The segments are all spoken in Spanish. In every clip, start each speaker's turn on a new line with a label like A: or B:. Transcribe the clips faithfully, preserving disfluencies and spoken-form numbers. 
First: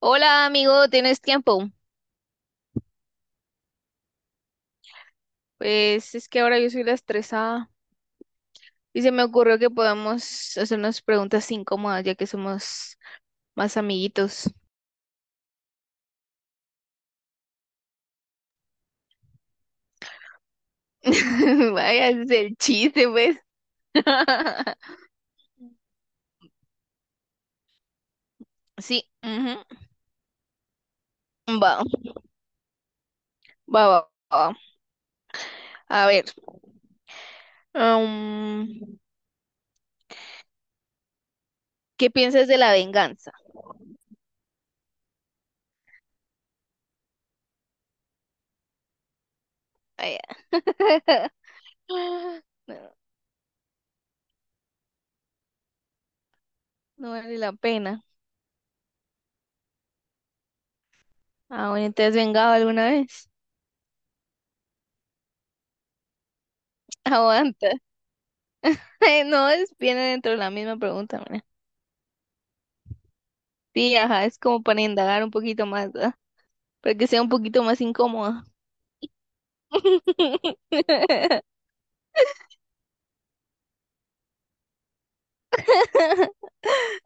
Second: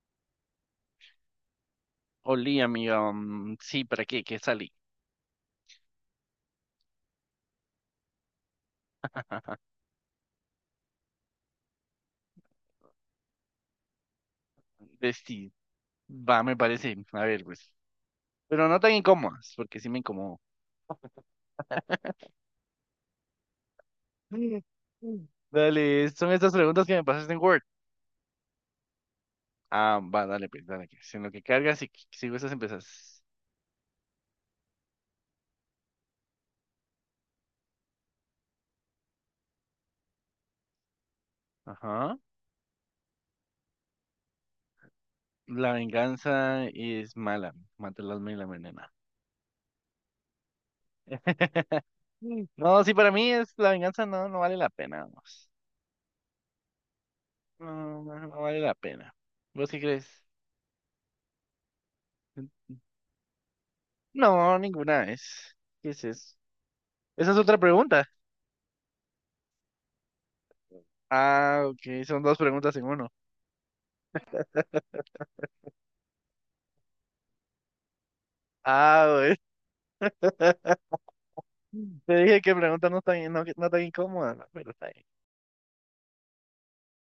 A: Hola amigo, ¿tienes tiempo?
B: Olí, amiga. mm, sí, ¿para qué? ¿Qué salí?
A: Pues es que ahora yo soy la estresada y se me ocurrió que podamos hacer unas preguntas incómodas ya que somos más amiguitos.
B: Vestí. Va, me parece. A ver, pues. Pero no tan incómodas, porque sí me incomodó.
A: Vaya, ese es el chiste, pues.
B: Mm, mm. Dale, son estas preguntas que me pasaste en Word.
A: Sí, ujú.
B: Ah, va, dale, pues, dale. Que si en lo que cargas
A: Va,
B: y que- sigo esas empezás.
A: va, va, va. A ver, mm, ¿qué
B: Ajá.
A: piensas de la venganza?
B: La venganza es mala. Mata el alma y la envenena.
A: Ay, ah,
B: No, sí,
A: no,
B: para mí es la venganza no, no vale la pena, vamos.
A: no vale la
B: No, no,
A: pena.
B: no no vale la pena. ¿Vos qué crees?
A: Ah, bueno, ¿te has vengado alguna vez?
B: No, ninguna es. ¿Qué es eso? Esa es otra
A: Aguanta.
B: pregunta.
A: No, es viene dentro de la misma pregunta, mira.
B: Ah, ok, son dos preguntas en uno.
A: Sí, ajá, es como para indagar un poquito más, ¿no?, para que sea un poquito más incómoda.
B: Ah, güey. Te dije que preguntas no tan, no, no tan incómodas, ¿no? Pero está bien.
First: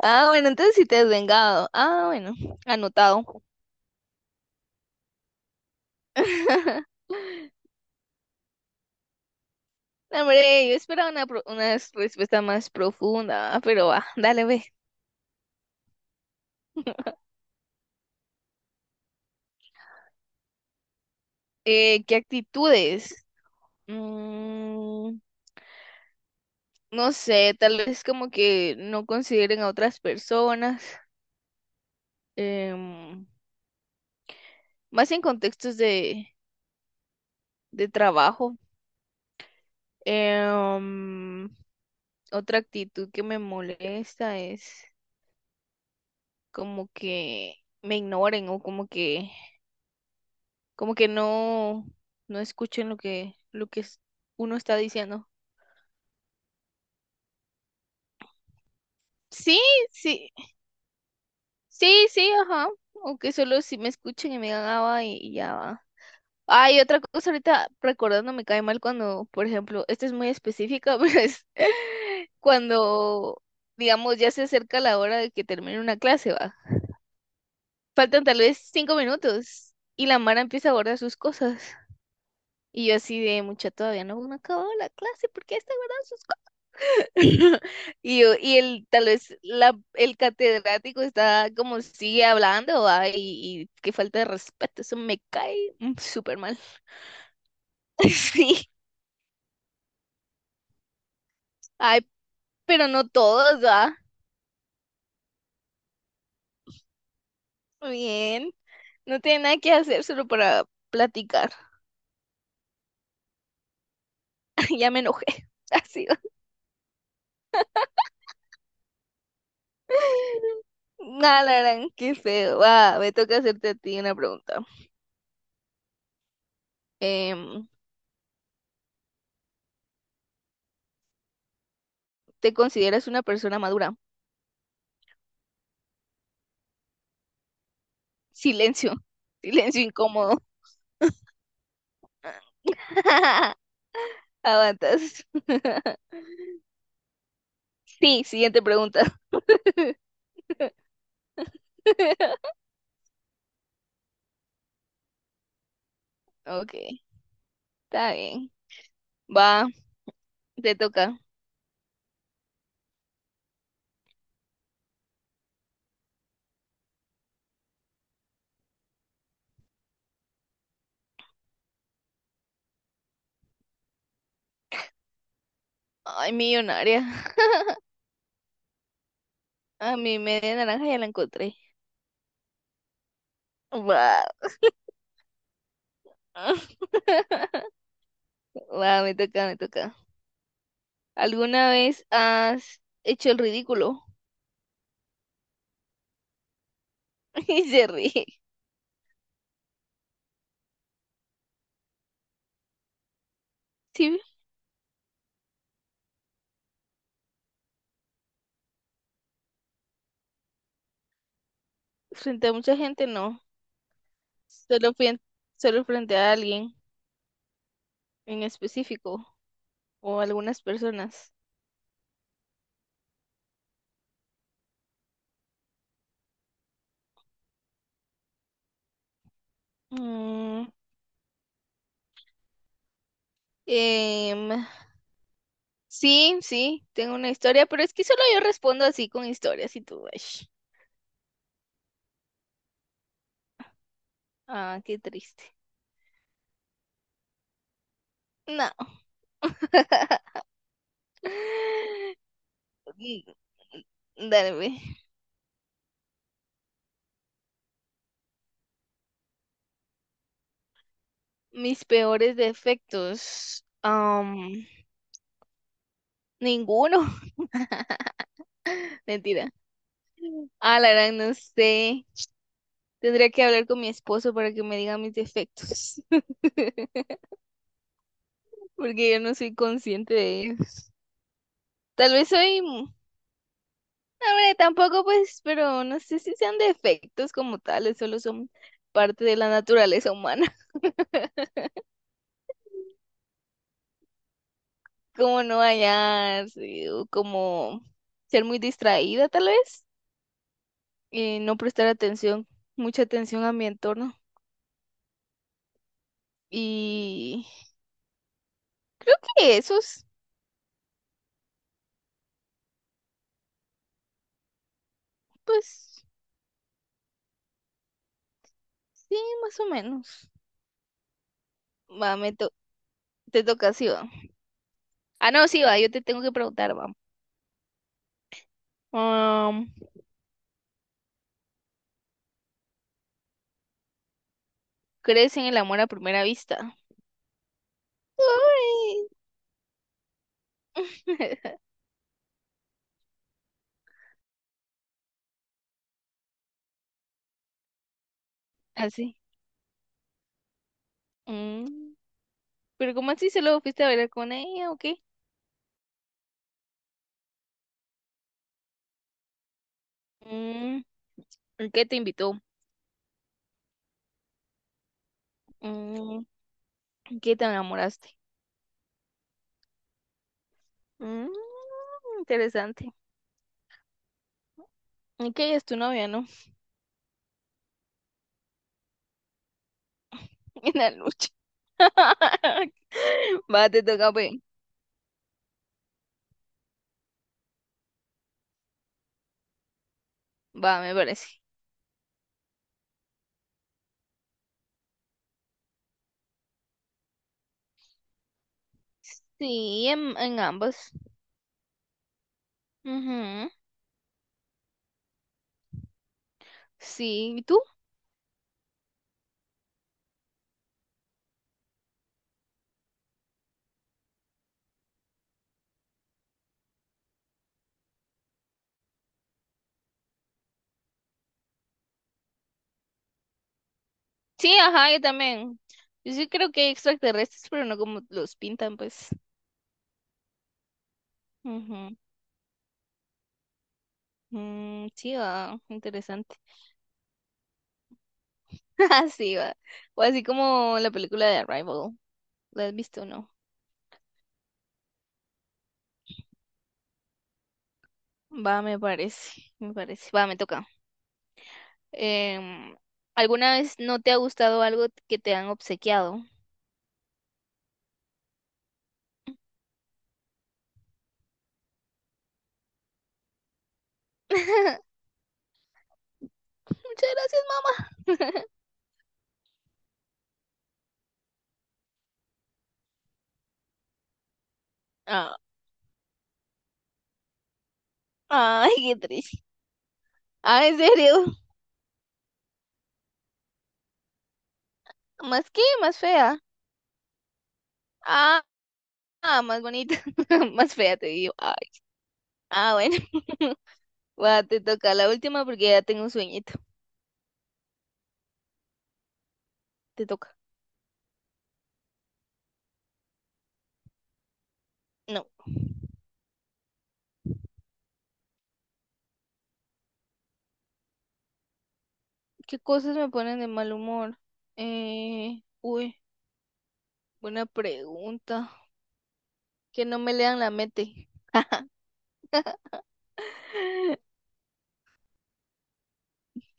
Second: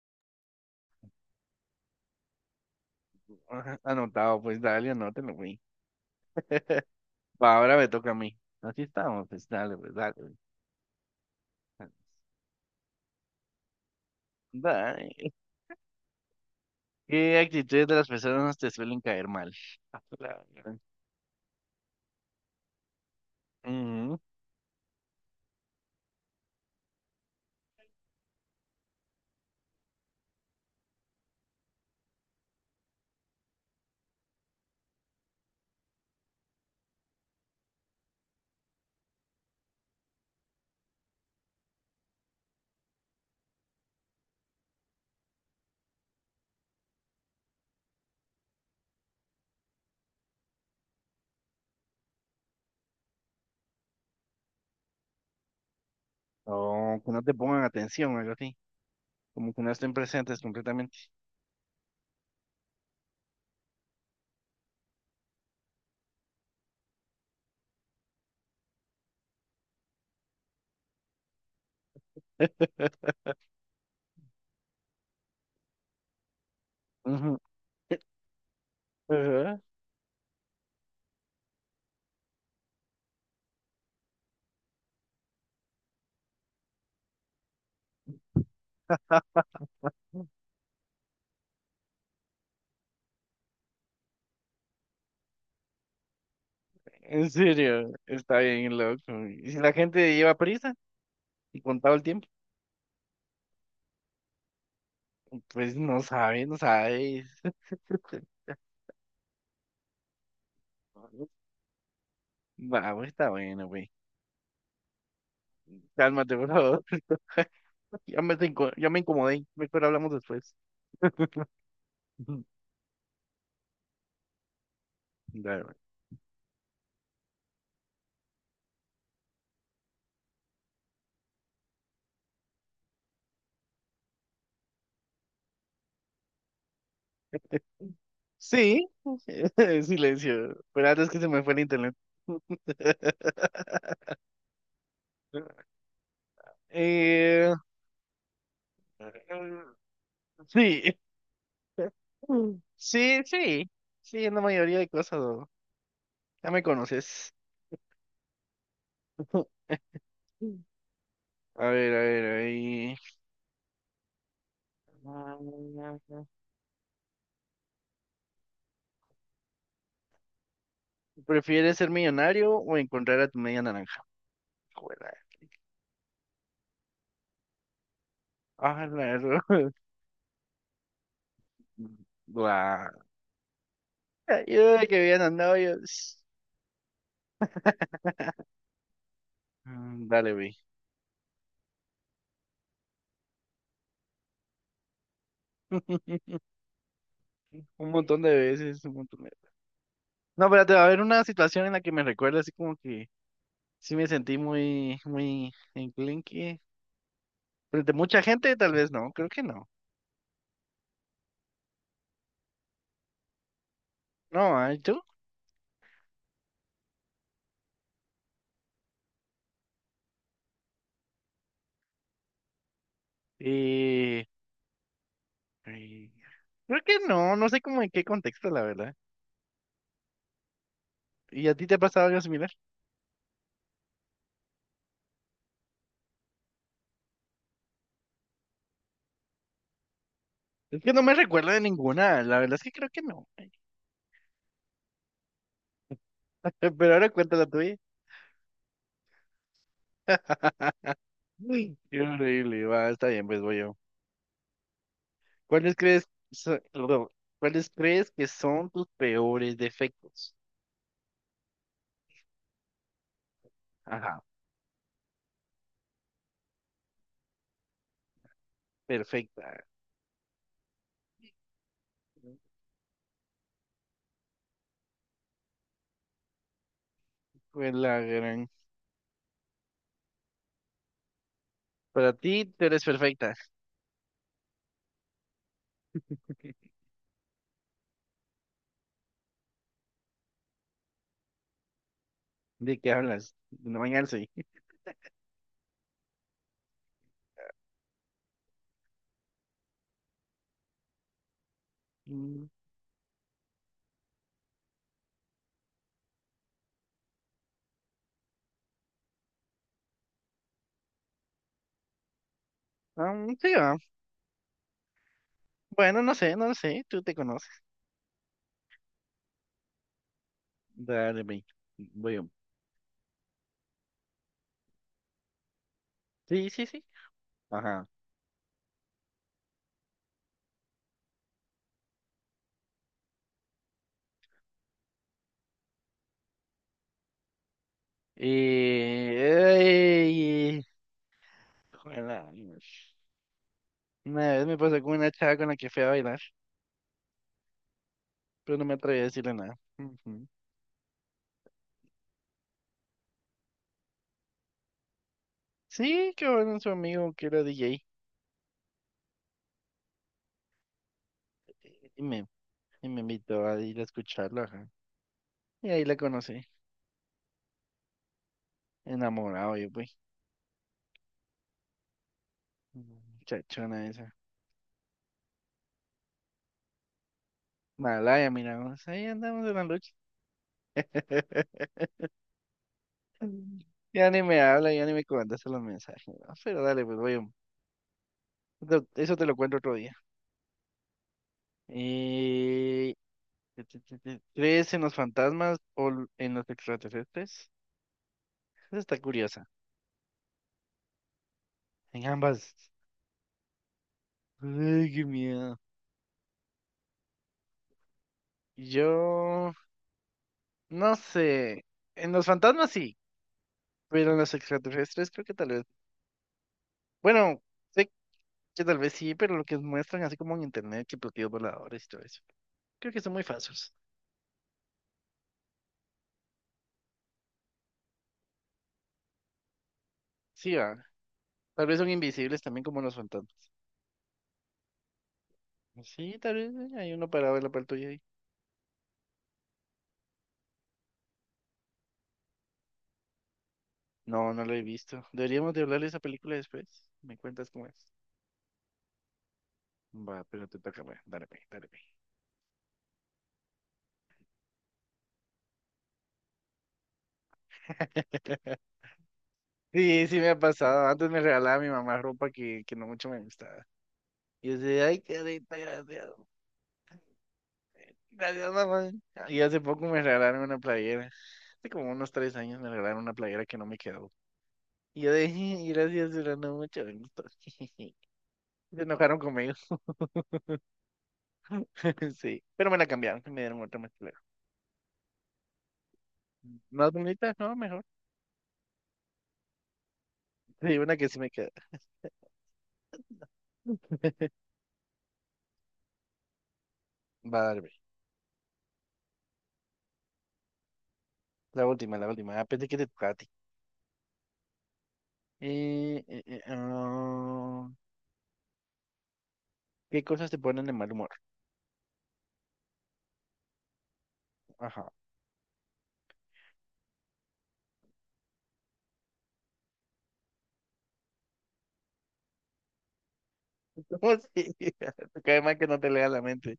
A: Ah, bueno, entonces sí te has vengado. Ah, bueno, anotado.
B: Ajá, anotado, pues dale, anótelo, güey. Va, ahora me toca a mí. Así estamos, pues dale, pues dale,
A: No,
B: güey.
A: hombre, yo esperaba una, pro- una respuesta más profunda, ah, pero va, dale, ve.
B: Dale. ¿Qué actitudes de las personas te suelen caer mal? A la gran-
A: Eh, ¿qué actitudes?
B: Ujú.
A: Mm, no sé, tal vez como que no consideren a otras personas, em, más en contextos de, de trabajo. Em, otra actitud que me molesta es como que me ignoren o como que, como que no, no escuchen lo que, lo que es- uno está diciendo.
B: O que no te pongan atención, algo así. Como
A: Sí,
B: que no estén
A: sí,
B: presentes completamente.
A: sí, sí, ajá. O que solo si me escuchen y me digan, ah, va, y, y ya va. Ay, otra cosa ahorita recordando me cae mal cuando, por ejemplo, esta es muy específica, pero es cuando, digamos, ya se acerca la hora de que termine una clase, va.
B: Ujú.
A: Faltan tal vez cinco
B: Ajá.
A: minutos y la Mara empieza a guardar sus cosas. Y yo así de mucha todavía no me acabó la clase, ¿por qué está guardando sus cosas? Y yo, y el, tal vez la, el catedrático está como sigue hablando, ¿va? Y, y qué falta de respeto, eso me cae mm, súper mal.
B: En serio, está
A: Sí,
B: bien loco. Y si la gente lleva prisa y contaba el
A: ay,
B: tiempo,
A: pero no todos, ¿va?
B: pues no sabe, no sabe.
A: Bien, no tiene nada que hacer solo para platicar.
B: Va, güey, está bueno, güey.
A: Ya me enojé, así va.
B: Cálmate, por favor. Ya me, te inco- ya me incomodé. Mejor hablamos después.
A: Nah, la gran, qué feo. Va, me toca hacerte a ti una pregunta.
B: Dale, güey.
A: Em, ¿te consideras una persona madura?
B: Sí,
A: Silencio, silencio incómodo.
B: silencio. Pero antes que se me fue el internet.
A: Aguantas.
B: Eh,
A: Sí, siguiente pregunta.
B: sí, sí, sí. Sí, en la mayoría de cosas, ¿no? Ya me
A: Ok,
B: conoces.
A: está bien. Va, te toca.
B: A ver, a ver, a ver. ¿Prefieres ser millonario o encontrar a tu media naranja? Joder.
A: Ay, millonaria.
B: Ah, la ro-
A: A mi media naranja ya la encontré.
B: Guau.
A: Va.
B: Ayuda, que habían andado yo.
A: Va, me toca, me toca.
B: Mm, Dale, vi.
A: ¿Alguna vez has hecho el ridículo? Y
B: Un
A: se
B: montón
A: ríe.
B: de veces, un montón de... No, espérate, va a haber una situación en la que me recuerda así como que sí me
A: Sí,
B: sentí muy, muy enclenque. Frente a mucha gente, tal vez no, creo que no.
A: frente a mucha gente no.
B: No, ¿ah? ¿Y
A: Solo,
B: tú?
A: fui en- solo frente a alguien en específico o algunas personas.
B: Eh, eh, creo que no, no sé como en qué contexto, la verdad.
A: Mm,
B: ¿Y a ti te ha pasado algo similar?
A: em, sí, sí, tengo una historia, pero es que solo yo respondo así con historias y tú, ay,
B: Es que no me recuerdo de ninguna, la verdad es que creo que no.
A: ah, qué triste.
B: Pero ahora cuenta la tuya.
A: No.
B: Uy, qué horrible, va, está bien,
A: Mm,
B: pues voy yo.
A: dale, ve.
B: ¿Cuáles crees, so- perdón, ¿cuáles crees que son tus peores defectos?
A: Mis peores defectos.
B: Ajá,
A: am, ninguno. Mentira.
B: perfecta.
A: Ah, la verdad, no sé. Tendría que hablar con mi esposo para que me diga mis defectos.
B: Fue la gran.
A: Porque yo no soy consciente de ellos.
B: Para
A: Tal vez
B: ti,
A: soy
B: tú eres perfecta.
A: No, hombre, tampoco pues, pero no sé si sean defectos como tales, solo son parte de la naturaleza humana,
B: ¿De qué hablas? No bañarse.
A: como no hallarse o como ser muy distraída tal vez, eh, no prestar atención,
B: Mm,
A: mucha atención a mi entorno. Y creo que esos,
B: ah, sí, va. Bueno,
A: pues
B: no sé, no sé, tú te conoces.
A: sí, más o menos.
B: Dale, ve.
A: Va,
B: Voy yo.
A: me to- te toca, sí, va. Ah, no, sí, va, yo te tengo que
B: Sí, sí,
A: preguntar,
B: sí.
A: va.
B: Ajá.
A: Am, ¿crees en el amor a primera vista? Ay.
B: Eh, Juela, Dios. Una vez me pasó con una chava con la que fui a bailar, pero no me atreví a
A: Así.
B: decirle nada. Ujú.
A: Mm. Pero ¿cómo así solo fuiste a bailar con ella o qué?
B: Sí, que bueno, su amigo que era D J,
A: Mm, ¿y qué te
B: y me,
A: invitó?
B: y me invitó a ir a escucharlo. Ajá. Y ahí la
A: Mm,
B: conocí,
A: ¿y qué te enamoraste?
B: enamorado yo, pues.
A: Mm, interesante.
B: Mm, Chachona esa.
A: ¿Y qué es tu novia, no?
B: Malaya, miramos, ahí andamos en la lucha.
A: En la lucha. Va, te
B: Ya
A: toca,
B: ni
A: pues.
B: me habla, ya ni me contesta los mensajes, ¿no? Pero dale, pues voy. Eso te lo cuento otro día.
A: Va, me parece.
B: Eh, ¿Crees en los fantasmas o l- en los extraterrestres? Esa está curiosa.
A: Sí, en, en ambos.
B: En ambas.
A: Ujú.
B: Ay, qué miedo.
A: Sí, ¿y tú?
B: Yo no sé. En los fantasmas sí, pero en los extraterrestres creo que tal vez. Bueno, sé que tal vez sí, pero lo que muestran así como en internet, que platillos voladores y todo eso. Creo que son muy falsos.
A: Sí, ajá, yo también. Yo sí creo que hay extraterrestres, pero no como los pintan, pues.
B: Sí, va. Tal vez son
A: Ujú.
B: invisibles también como los fantasmas.
A: Mm, sí, va,
B: Sí, tal
A: interesante.
B: vez eh, hay uno parado en la par tuya ahí.
A: Así va. O así como la película de Arrival. ¿La has visto o no?
B: No, no lo he visto. Deberíamos de hablar de esa película después. ¿Me cuentas cómo es?
A: Va, me parece, me parece.
B: Va,
A: Va, me
B: pero te
A: toca.
B: toca, pues. Dale, pues, dale, pues.
A: Em, ¿alguna vez no te ha gustado algo que te han obsequiado?
B: Sí, sí me ha pasado. Antes me regalaba mi mamá ropa que, que no mucho me gustaba. Y yo decía, ay, qué rica, gracias.
A: Muchas gracias, mamá.
B: Gracias, mamá. Y hace poco me regalaron una playera. Hace como unos tres años me regalaron una playera que no me quedó. Y yo
A: Ah,
B: dije, gracias, pero no mucho me gustó.
A: ay,
B: Se
A: qué
B: enojaron
A: triste.
B: conmigo.
A: Ah, ¿en serio?
B: Sí. Pero me la cambiaron, y me dieron otra más clara.
A: ¿Más qué? ¿Más fea?
B: Más bonita, no, mejor.
A: Ah, ah, más bonita. Más
B: Sí, una
A: fea, te
B: que sí me
A: digo.
B: queda.
A: Ay. Ah, bueno. Va, te toca la última porque ya tengo un sueñito.
B: Va, dale, pues.
A: Te toca.
B: La última, la última. Ah, pensé que te tocaba.
A: No.
B: Eh, eh, eh, ah, ¿qué cosas te ponen de mal humor?
A: ¿Qué cosas me ponen de mal humor?
B: Ajá.
A: Eh, uy, buena pregunta. Que no me lean la mente.
B: No, sí, cae mal que no te lea la mente.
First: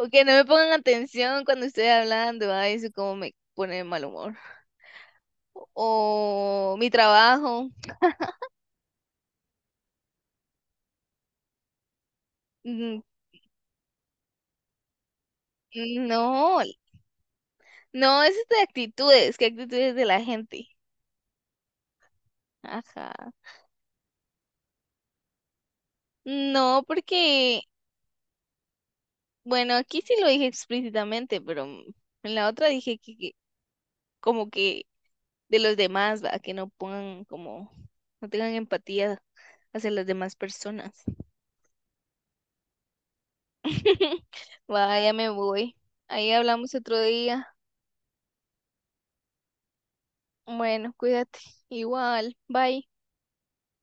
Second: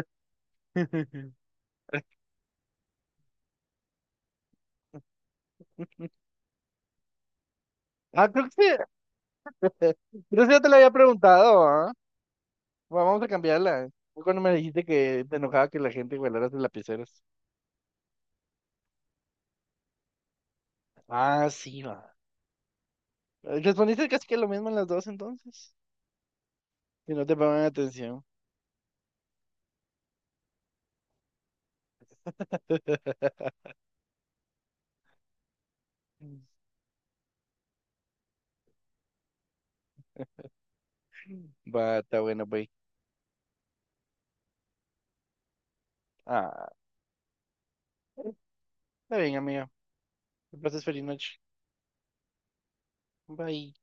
A: O que no me pongan atención cuando estoy hablando. Ay, eso como me pone de mal humor. O mi trabajo.
B: Ah, creo que sí, creo que ya te lo había preguntado, ¿ah?
A: Mm,
B: Bueno, vamos a cambiarla. Fue cuando me dijiste que te enojaba que la
A: mm,
B: gente guardara sus
A: No,
B: lapiceros.
A: no, eso es de actitudes. ¿Qué actitudes de la gente?
B: Ah, sí, va.
A: Ajá.
B: Respondiste casi que lo mismo en las dos entonces.
A: No,
B: Que no te
A: porque,
B: pongan atención.
A: bueno, aquí sí lo dije explícitamente, pero en la otra dije que que como que de los demás, ¿va? Que no pongan como, no tengan empatía hacia las demás personas.
B: Va, está bueno, bye.
A: Vaya, me voy. Ahí
B: Ah,
A: hablamos otro día.
B: está bien, amiga. Que pases
A: Bueno,
B: feliz noche.
A: cuídate. Igual, bye.
B: Bye.